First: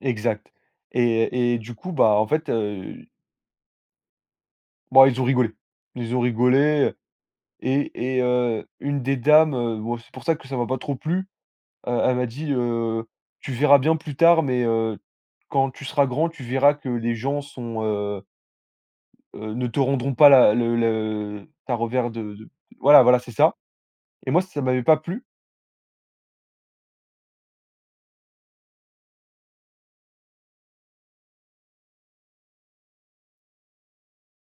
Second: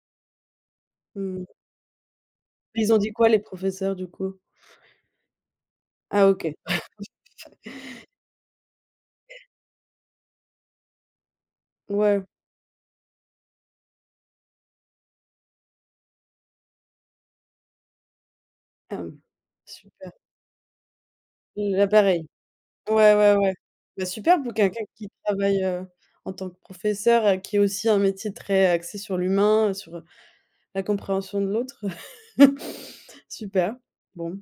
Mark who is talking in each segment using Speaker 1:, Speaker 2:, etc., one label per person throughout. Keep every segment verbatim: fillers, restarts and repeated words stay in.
Speaker 1: Exact,
Speaker 2: Mmh
Speaker 1: et- et du coup, bah, en fait,
Speaker 2: Ils ont
Speaker 1: heu
Speaker 2: dit quoi les professeurs, du coup?
Speaker 1: bah, ils ont rigolé. Ils ont
Speaker 2: Ah OK.
Speaker 1: rigolé, et et heu, une des dames, heu, bon, c'est pour ça que ça m'a pas trop plu, heu, elle
Speaker 2: Ouais.
Speaker 1: m'a dit, heu: «Tu verras bien plus tard, mais heu, quand tu seras grand, tu verras que les gens sont, heu
Speaker 2: Hem,
Speaker 1: heu, ne te
Speaker 2: super.
Speaker 1: rendront pas la le le ta
Speaker 2: La
Speaker 1: revers
Speaker 2: pareille.
Speaker 1: de de» voilà
Speaker 2: Ouais,
Speaker 1: voilà, c'est
Speaker 2: ouais, ouais.
Speaker 1: ça,
Speaker 2: Bah,
Speaker 1: et
Speaker 2: super,
Speaker 1: moi,
Speaker 2: pour
Speaker 1: ça m'avait
Speaker 2: quelqu'un
Speaker 1: pas
Speaker 2: qui
Speaker 1: plu.
Speaker 2: travaille, heu, en tant que professeur, heu, qui est aussi un métier très, heu, axé sur l'humain, heu, sur la compréhension de l'autre. Super. Bon.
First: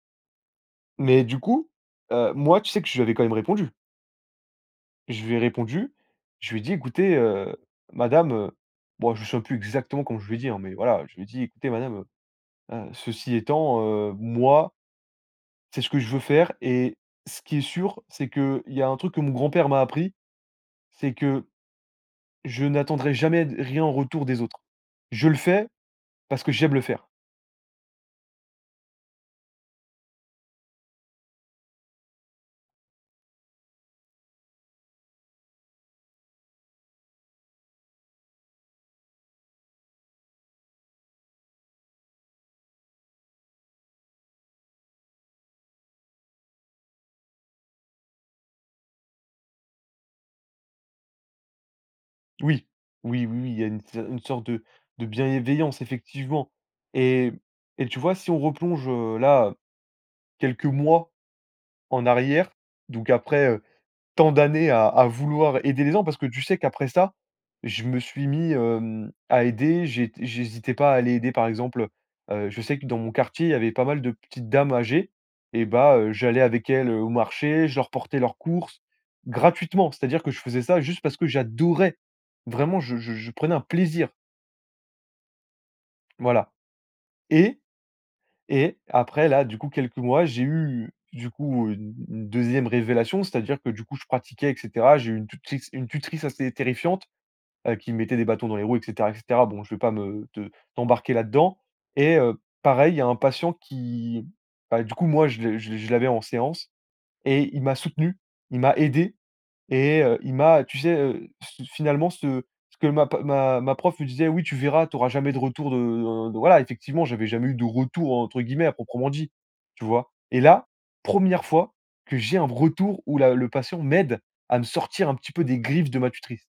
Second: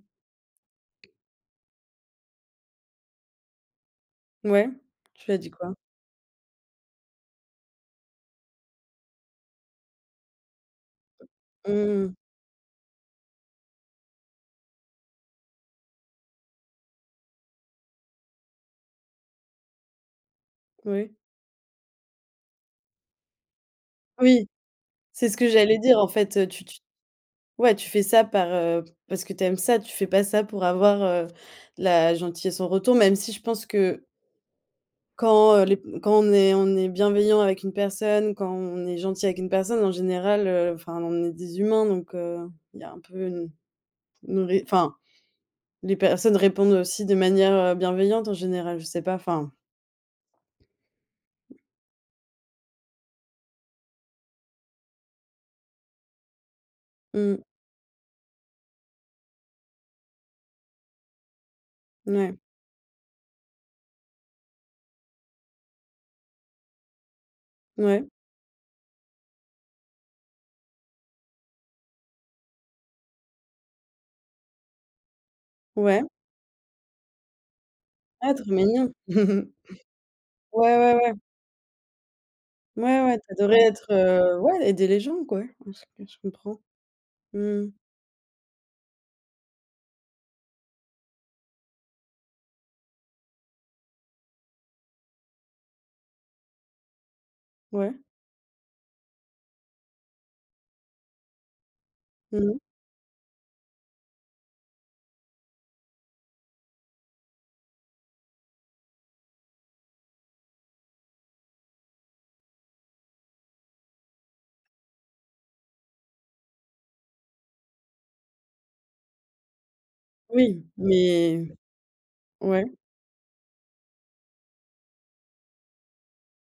Speaker 1: Mais du coup, heu, moi, tu sais que je lui avais quand même répondu.
Speaker 2: Ouais,
Speaker 1: Je
Speaker 2: tu lui
Speaker 1: lui
Speaker 2: as
Speaker 1: ai
Speaker 2: dit quoi?
Speaker 1: répondu, je lui ai dit: «Écoutez, heu, madame», heu, bon, je me souviens plus exactement comment je lui ai dit, hein, mais voilà, je lui ai dit: «Écoutez, madame,
Speaker 2: Mmh.
Speaker 1: heu heu, ceci étant, heu, moi c'est ce que je veux faire, et ce qui est sûr, c'est qu'il y a un truc que mon grand-père m'a appris,
Speaker 2: Oui.
Speaker 1: c'est que je n'attendrai jamais d rien en retour des
Speaker 2: Oui,
Speaker 1: autres. Je
Speaker 2: c'est
Speaker 1: le
Speaker 2: ce que
Speaker 1: fais
Speaker 2: j'allais dire, en
Speaker 1: parce
Speaker 2: fait.
Speaker 1: que
Speaker 2: Tu
Speaker 1: j'aime
Speaker 2: tu
Speaker 1: le faire.»
Speaker 2: ouais, tu fais ça par, heu, parce que tu aimes ça, tu fais pas ça pour avoir, heu, la gentillesse en retour, même si je pense que quand, heu, les p quand on est on est bienveillant avec une personne, quand on est gentil avec une personne, en général, heu, enfin on est des humains, donc heu, il y a un peu une une ré enfin les personnes répondent aussi de manière, heu, bienveillante en général, je sais pas, enfin.
Speaker 1: Oui, oui, oui, oui, il y a une s une sorte de de bienveillance effectivement, et m
Speaker 2: Mmh.
Speaker 1: et tu vois? Si on replonge, heu, là, quelques mois en
Speaker 2: N ouais.
Speaker 1: arrière, donc après, heu, tant d'années à à vouloir aider les zens, parce que tu sais qu'après ça, je me
Speaker 2: Ouais.
Speaker 1: suis mis, hem, à aider, j'ai t j'hésitais pas à aller aider, par exemple, heu heu, je sais que dans mon quartier, il y avait pas mal de petites dames âgées, et bah
Speaker 2: Ouais.
Speaker 1: heu, j'allais avec elles, heu, au marché, je leur portais
Speaker 2: Ah,
Speaker 1: leurs
Speaker 2: trop
Speaker 1: courses
Speaker 2: mignon.
Speaker 1: gratuitement, c'est-à-dire que je faisais
Speaker 2: Ouais,
Speaker 1: ça
Speaker 2: ouais,
Speaker 1: juste
Speaker 2: ouais.
Speaker 1: parce que j'adorais, vraiment je
Speaker 2: Ouais,
Speaker 1: je
Speaker 2: ouais, tu
Speaker 1: je prenais
Speaker 2: adorais
Speaker 1: un
Speaker 2: être,
Speaker 1: plaisir.
Speaker 2: heu, ouais, aider les gens, quoi ouais, heu, je c je
Speaker 1: Voilà,
Speaker 2: comprends. Mmh
Speaker 1: et
Speaker 2: mh.
Speaker 1: et après là, du coup, quelques mois, j'ai eu, du coup, une une deuxième révélation, c'est-à-dire que, du coup, je pratiquais et cetera, j'ai eu une tutrice une tutrice assez terrifiante, heu, qui
Speaker 2: Ouais.
Speaker 1: me mettait des bâtons dans les roues et cetera et cetera. Bon, je vais pas me te t'embarquer là-dedans, et heu,
Speaker 2: Mmh.
Speaker 1: pareil, il y a un patient qui, bah, du coup, moi, je le je le je l'avais en séance, et il m'a soutenu, il m'a aidé, et heu, il m'a tu sais, heu, c fi finalement, ce ce que ma p ma ma prof me disait: «Oui tu verras, tu auras jamais de retour de de» voilà effectivement, j'avais «jamais eu de retour», entre guillemets, à proprement dit, tu vois? Et
Speaker 2: Oui,
Speaker 1: là, première
Speaker 2: mais
Speaker 1: fois que j'ai un
Speaker 2: ouais.
Speaker 1: retour où la le patient m'aide à me sortir un petit peu des griffes de ma tutrice.